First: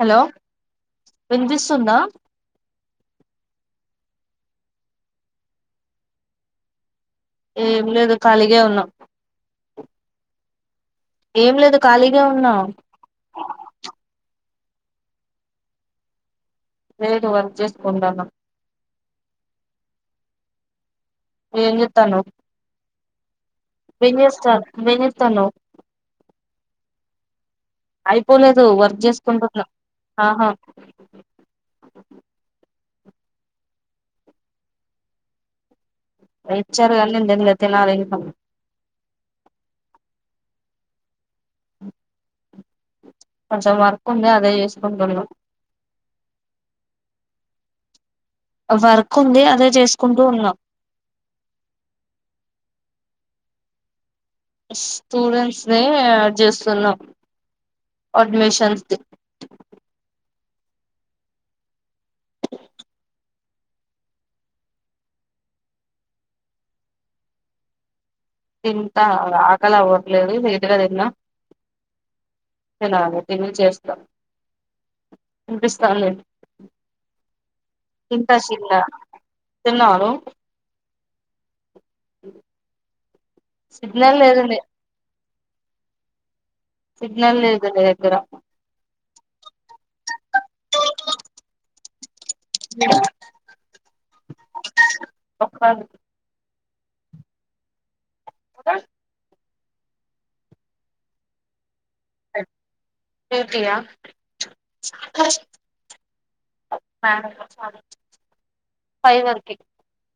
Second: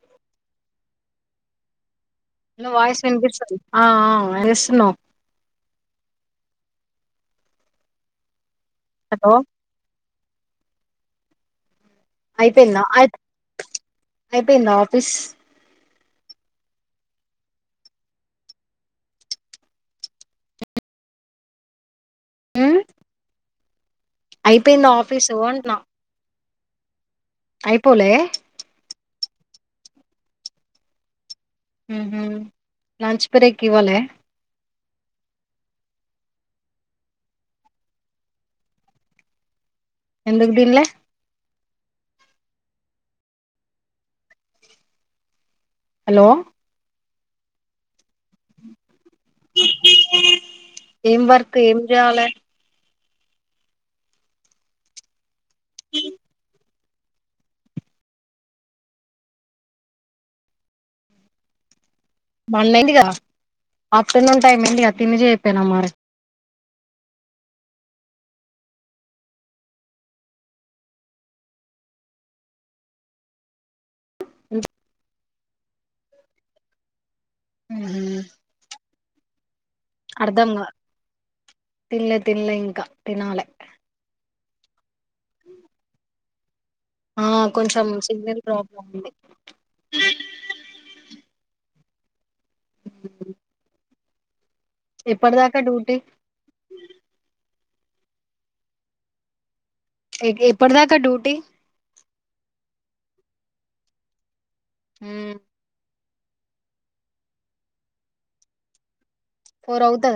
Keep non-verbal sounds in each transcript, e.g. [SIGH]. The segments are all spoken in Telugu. హలో విపిస్తుంద న్న వయిస్ వి స ఆ ఎస్ నో ఏం లేదు కాలీ ఏ ఉన్నా హలో ఏం లేదు ఖాళీగే ఉన్నాం ఐపోయింద అయి పిన్ ఆఫీస్ నేదు వర్క్ చేసుకుంటన ఎమ్ చెతానవ మ్ విన్యస్తన్ వినితానవ్ అంటున్నా అయిపోలే అయిపోలేదు వర్జస్ చెసు కుంటన్నా హా హమ్ లంచ్ బ్రేక్ ఇవాల రచ్చారుగాన్నంట లే తనాలు ఇక ఎంతకు తినాలే కొంచెం మరకు ఉంద అదే యూసికుంటున వెళ్ం హలో వర్ ఏం వర్క్ ఏం చేయాలి స్టూడెంట్స్ డ్ చేస్తున్నాం అడ్మిషన్స్ ది వన్ ఏందిగా ఆఫ్టర్నూన్ టైం ఏందిగా తినిజ అయిపోయినా మరి తింటా ఆకలి అవ్వట్లేదు నదుగా తిన్నా తినాల తిని చేస్తాం హపిస్తాదీ చింతాశీల్ల అర్ధంగా తిల్ల తిల ఇంకా తినాల సిగ్నల్ లేదండి ఆ సిగ్నల్ లేదు నీ కొంచెం దగ్గర సివియల్ ప్రాబ్లమ్ ఉంది ఎప్పుడుదాకా డ్యూటీ పోదా ఇప్పటిదాకా డ్యూటీ కయా ఉమ్ అస్ అ ఫ అవుద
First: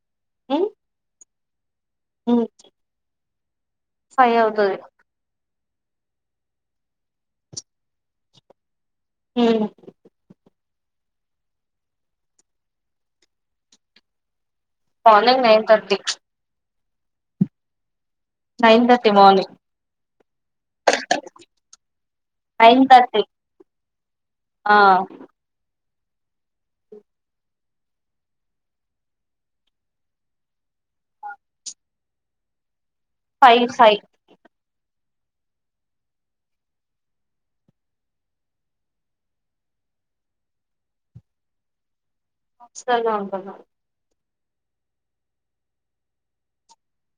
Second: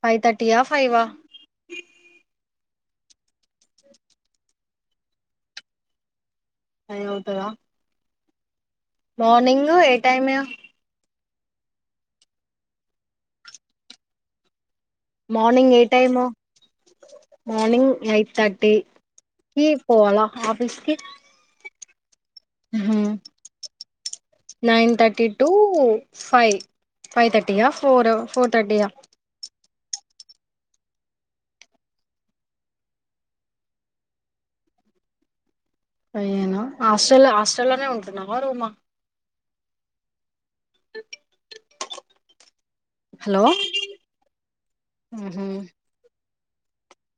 ఫైవ్ థర్టీ ఫైవ్ ఇ అ ఫైయావుతుంది అ అవుతారా మార్నింగ ఏ టైమ్ ఫన న త మార్నింగ్ ఏ దక్ష టైమ్ మార్నింగ్ మై తర్టీ థర్టీ మార్నింగ్ క పోవాలా ఆఫీస్కి నైన్ థర్టీ ఆ nine thirty two five five తర్టీయా ఫోర్ ఫోర్ తర్టీయా ఫైవ్ ఫైవ్ అయ్యేను హాస్టల్ హాస్టల్లోనే ఉంటున్నావా రూమా స్త అంకల్ ఆహా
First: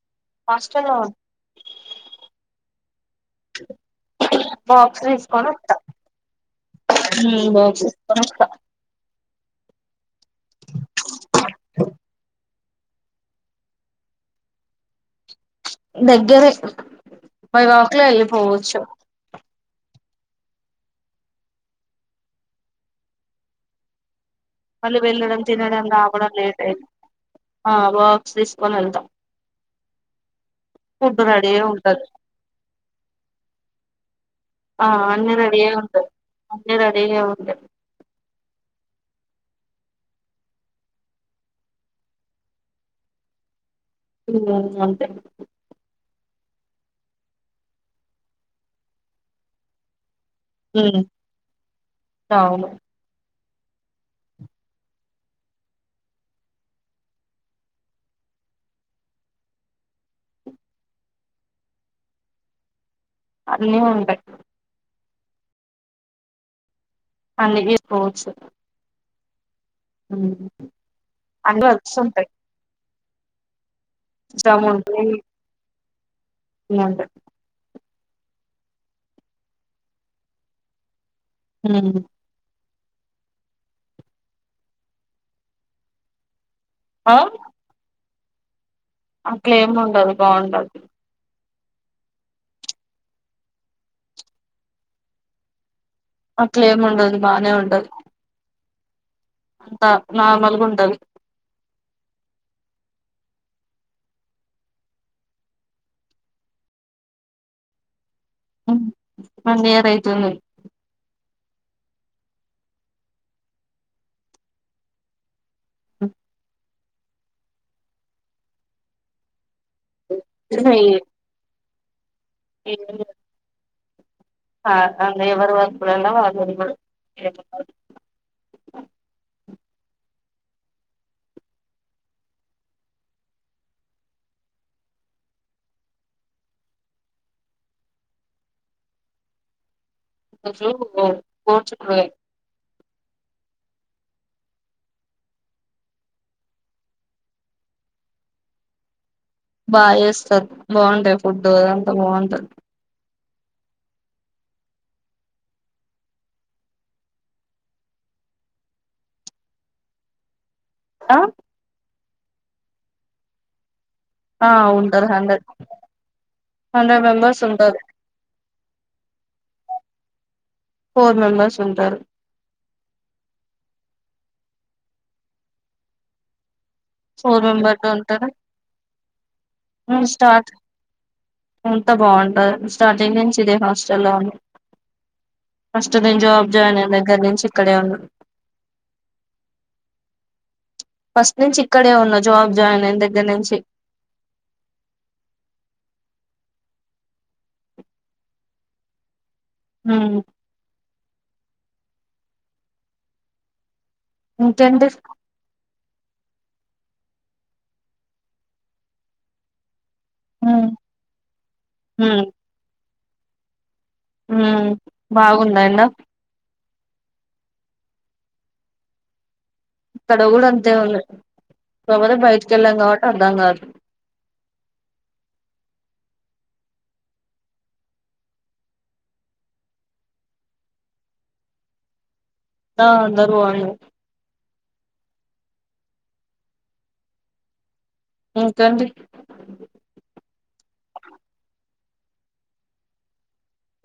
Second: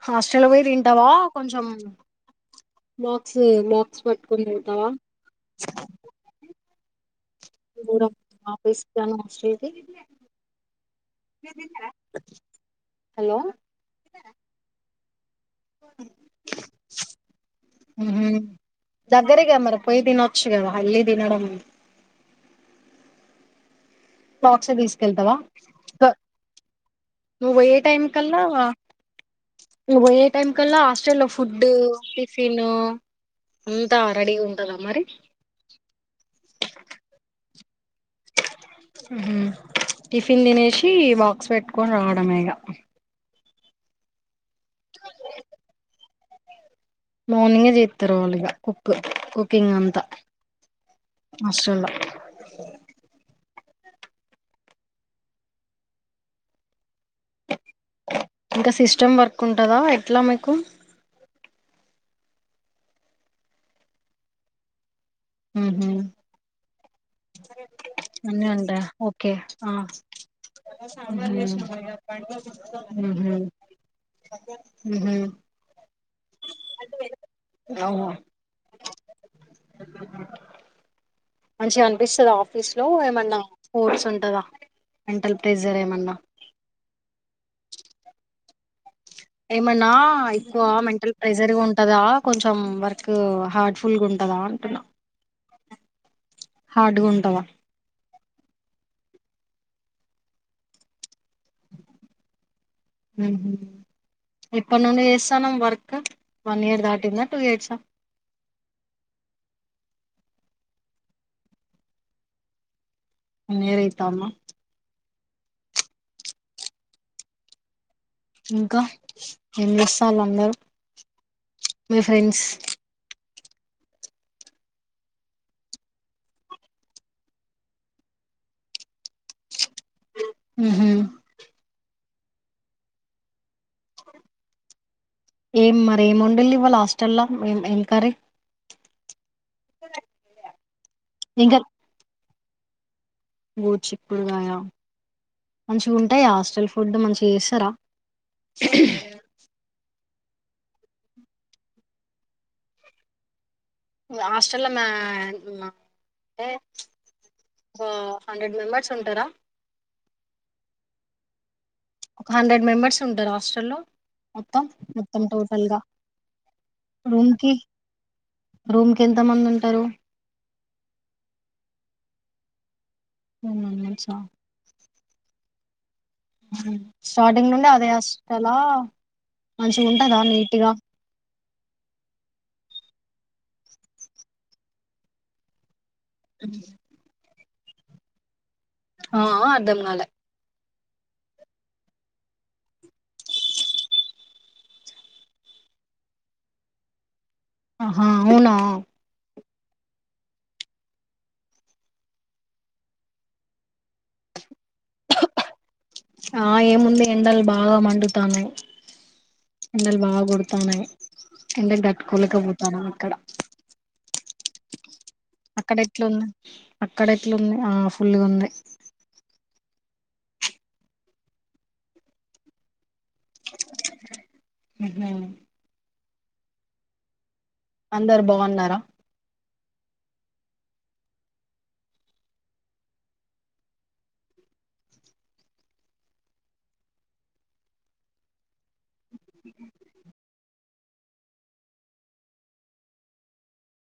హాస్టల్ పోయి హాస్టల్లో తింటావా కొంచెం మార్క్స్ మక్స్ పట్టుకుని తింటావా బాక్స్ బ శ్రీతి ఏ హలో దగ్గరే బైవాక్లో వెళ్ళి పోవచ్చు దగ్గరేగా మరి పోయి తినవచ్చు కదా హల్లి దినడ బాక్స్ మళ్ళీ తీసుకెళ్తావా వెళ్ళడం తినడం రావడం లేట్ అయి నువ్వు ఆ పోయే టైం బాక్స్ కల్లా తీసుకొని వెళ్తాం నువ్ పోయ్యే టైం కల్లా హాస్టల్ లో ఫుడ్ రెడీయే ఉంటది టిఫిన్ రెడీగా ఉంటదా ఆ మరి అన్న రెడీ ఉంది అన్న రెడీ ఉంది టిఫిన్ తినేసి బాక్స్ పెట్టుకొని రావడంేగా ఉ మార్నింగే చేస్తారు వాళ్ళుగా కుక్ కుకింగ్ అంతా హాస్టల్లో అవును ఇంకా సిస్టమ్ వర్క్ ఉంటందా ఎట్లా మీకు అన్నీ ఉంట హహ అన్ని చేసుకోవచ్చు అన్నంటా ఓకే ఆ ఉమ్ అన్ని హ జము ఇంట అవు మంచిగా ఉమ్ అనిపిస్తుంది ఆఫీస్ లో ఏమన్నా స్పోర్ట్స్ ఉంటందా మెంటల్ ప్రెషర్ ఏమన్నా ఆ అట్లేం ఏమన్నా ఉండదు ఎక్కువ బాగుంటది మెంటల్ ప్రై జరిగా ఉంటందా కొంచెం వర్క్ హార్డ్ ఫుల్గా ఉంటందా అంటున్నా అట్లేమ్ హార్డ్గా ఉండదు ఉంటదా బానే ఉంటది అంతా నార్మల్గా ఉంటది మ్ హు ఇప్పటి నుండి చేస్తాన్నం వర్క్ వన్ ఇయర్ దాటిందా టూ ఇయర్సా వన్ ఇయర్ ఐతుంది వన్ ఇయర్ ఐతాందా ఇంకా ఏం చేస్తా ఆళ్లందరు మిఫ్ ట్రెండ్స్ ఆ అ నేవరు వర్క్ [UNINTELLIGIBLE] మ్ హు ఏం మరి ఏం వండాలి ఇవాళ హాస్టల్ల్లో ఏం ఏం కరీ ఈరోజు గోర్ గోరుచిక్కుడు [INAUDIBLE] గోరుచిక్కుడుకాయ మంచిగా ఉంటాయ హాస్టల్ ఫుడ్ మంచిగా చేస్తారా బా చేస్తారు బాగుంటాయి ఫుడ్ అదంతా బాగుంటది హాస్టల్లో మా అంటే ఒ హండ్రెడ్ మెంబర్స్ ఉంటారా ఆ ఒక హండ్రెడ్ మెంబర్స్ ఉంటారా హాస్టల్ లో ఆ మొత్తం ఉంటారు మొత్తం హండ్రెడ్ టోటల్గా హండ్రెడ్ రూమ్ మెంబర్స్ కి ఉంటారు రూమ్ కి ఎంత మంది ఉంటారు. ఫోర్ మెంబెర్స్ ఉంటారు [UNINTELLIGIBLE] మంత్స్ ఆ ఫోర్ స్టార్టింగ్ నుండి మెంబర్స్ అదే ఉంటారు హాస్టల్ లా మంచిగా ఉమ్, వుంటాద స్టార్ట్ నీట్గా అంతా బాగుంటాది స్టార్టింగ్ నుంచి ఇదే హాస్టల్ లో ఉన్ ఫస్ట్ నేను జాబ్ జాయిన్ అయిన దగ్గర నుంచి ఇక్కడే ఉన్నా ఆహా అర్ధం కాలే ఫస్ట్ నుంచి ఇక్కడే ఉన్న జాబ్ జాయిన్ అయిన దగ్గర నుంచి ఆహా అవునా హ ఇకంటిడి ఆ ఏముంది ఎండలు బాగా మండుతాను ఎ బాగా ఉమ్, కొడుతాను ఎ డాక్టర్ కూల పోతా క్కడ ఆ బాగుంద ఎంద ఎట్లుంది అక్కడ ఎట్లుంది ఫుల్గా ఉంది తడగులు అంతే బబ బయటక వెళ్ళంగా అద కాదు అందరు బాగున్నారా అ నరు అ ఉ తండ్రి అ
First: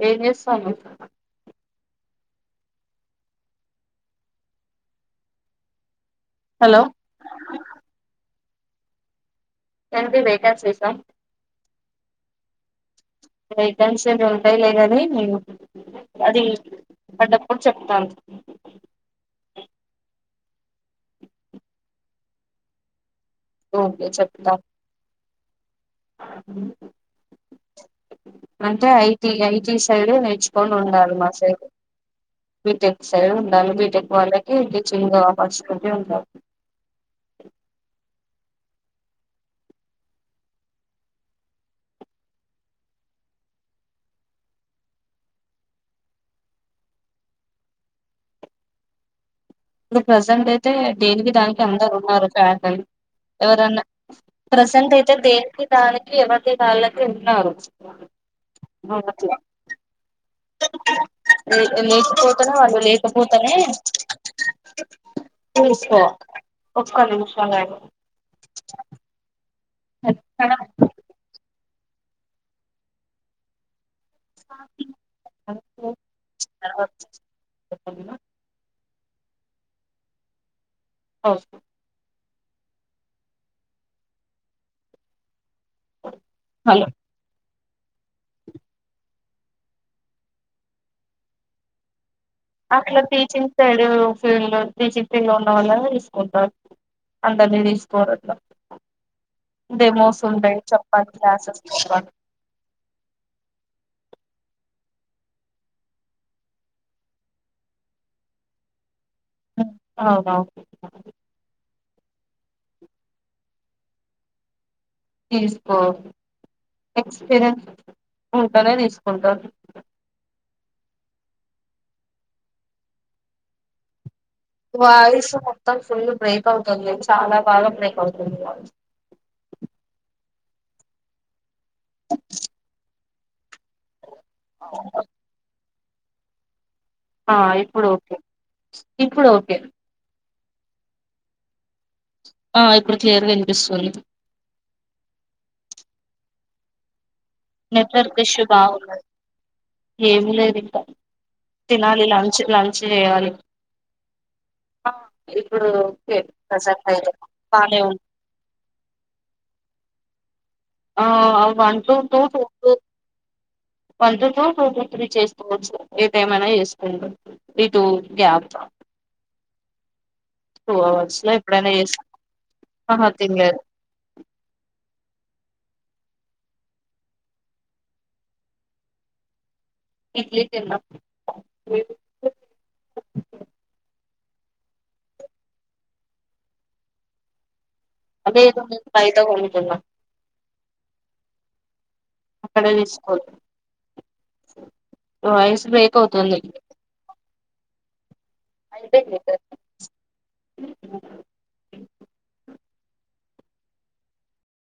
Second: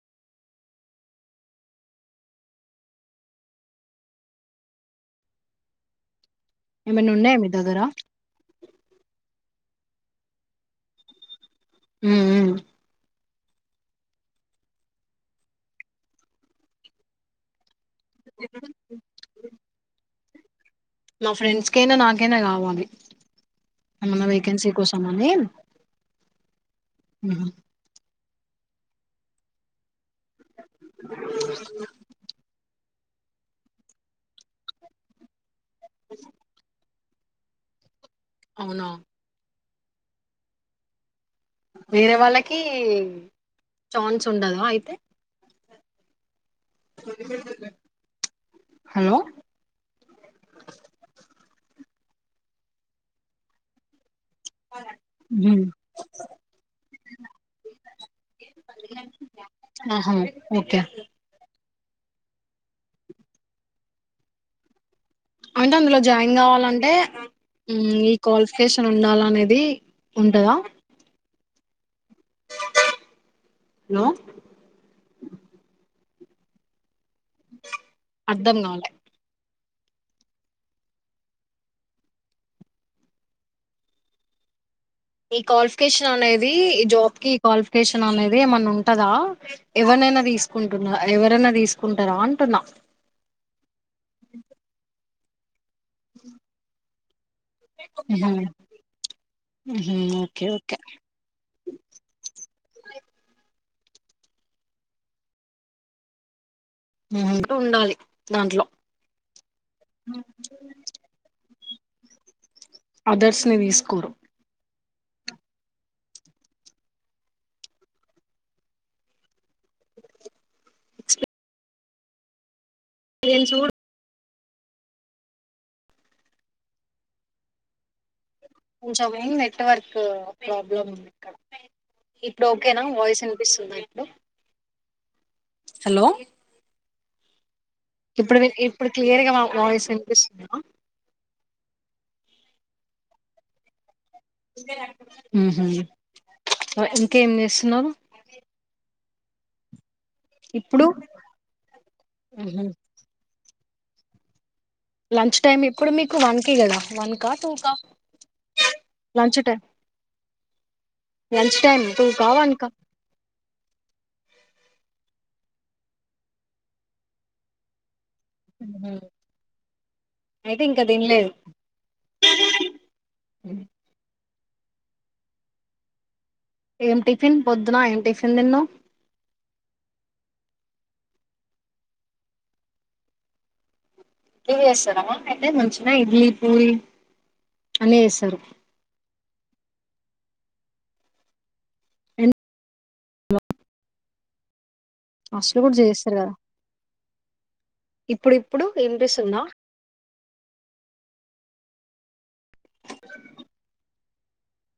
ఏజ సమ హలో ఏమైనా ఉన్నాయా మీ దగ్గర ఎది వెయిట శీసం హ రైటన్స్ ఏ ఉంటాయి లేదది మీ అది అడ చె త మా ఫ్రెండ్స్కైనా నాకైనా కావాలి ఓకే మన్న చెప్తా వేకెన్సీ కోసంని అ అంటే ఐటీ ఐటీ సైడ్ నేర్చుకొని ఉండాలి మా సైడ్ వ సరే ఉండాలి బీటెక్ వాళ్ళకి ఇ చిన్గా వాపర్స్ కజే ఉంద అవునా వేరే వాళ్ళకి ఛాన్స్ ఉండదా అయితే హలో ఇప్పుడు ప్రజెంట్ అయితే దేనికి దానికి అందరు ఉన్నారు ఫ్యాటల్ ఎవరన్నా ప్రసెంట్ అయితే ఉమ్, దేనికి దానికి యువత వాళ్ళకి ఉన్నారు ఆహా ఓకే లేకపోతేనే వాళ్ళు లేకపోతేనే అంటే అందులో చూసుకో జాయిన్ కావాలంటే ఒక్క నిమిషం ఆగు. ఈ క్వాలిఫికేషన్ ఉండాల అనేది ఉండదా హలో [INAUDIBLE] అర్ధం కాలె ఓకే ఈ క్వాలిఫికేషన్ అనేది హలో జాబ్ కి క్వాలిఫికేషన్ అనేది ఏమన్నా ఉంటదా, ఎవరినైనా తీసుకుంటున్న ఎవరైనా తీసుకుంటారా అంటున్నా అట్లా టీచింగ్ సైడ్ ఫీల్డ్ లో టీచింగ్ [UNINTELLIGIBLE] ఉన్న వాళ్ళనె తీసుకుంటారు అందరినీ ఉహు, తీసుకొరట్ల అంటే ఉహు, ఓకే [UNINTELLIGIBLE] ఓకే చెప్పాలి క్లాసెస్ మ్మ్ ఉండాలి దాంట్లో అవునవును అదర్స్ ని తీసుకోరు తీసుకో ఎక్స్పీరియన్స్ ఊరకనే తీసుకోరుగా [UNINTELLIGIBLE] చూడు వాయిస్ మొత్తం ఫుల్ బ్రేక్ అవుతుంది. చాలా బాగా బ్రేక్ అవుతుంది. వాయిస్ కొంచమే నెట్వర్క్ ప్రాబ్లం ఉంటది ఇప్పుడు ఓకే నా వాయిస్ వినిపిస్తుంద ఇప్పుడు అవును హలో ఆ ఇప్పుడు ఓకే ఇప్పుడు మీ ఇప్పుడు క్లియర్ గా మా వాయిస్ వినిపిస్ [UNINTELLIGIBLE] ఆ ఇప్పుడు క్లియర్గా వినిపిస్తుంది మ్మ్ హ్మ్ వచ్చి నెట్వర్క్ ఇషూ బాగుందా ఏం లేదు ఇంకా ఇప్పుడు తినాలి లంచ్ లంచ్ చేయాలి లంచ్ టైమ్ ఇప్పుడు మీకు ఓకే వన్ కి కదా. ప్రజెంట్ అయితే వన్ కా, టూ కా బానే ఉంది లంచ్ టైమ్ ఆ లంచ్ వన్ టు టూ కా వన్ కా [INAUDIBLE] చేసుకోవచ్చు ఏదే ఏమైనా చేసుకొండి ఇటు గ్యాప్ అయితే టూ ఇంకా హావర్స్ లో తినలేదు ఎప్పుడైన చేసుకో, అహ తినలేదు ఏం టిఫిన్ పొద్దున ఏం టిఫిన్ తిన్నవ్ ఇడ్లి తిన్నా ఏం చేస్తున్నావు మా [UNINTELLIGIBLE] వచ్చిన ఇడ్లీ, పూరి అన్ని అ చేస్తారు ఫైద కొ [INAUDIBLE] అక్కడ తీసుకోరు హాస్టల్ వాయిస్ కూడా బ్రేక్ చేస్తారు కదా అవుతుంది ఇప్పుడు ఇప్పుడు ఏంటి సన్నా అయిపోయింది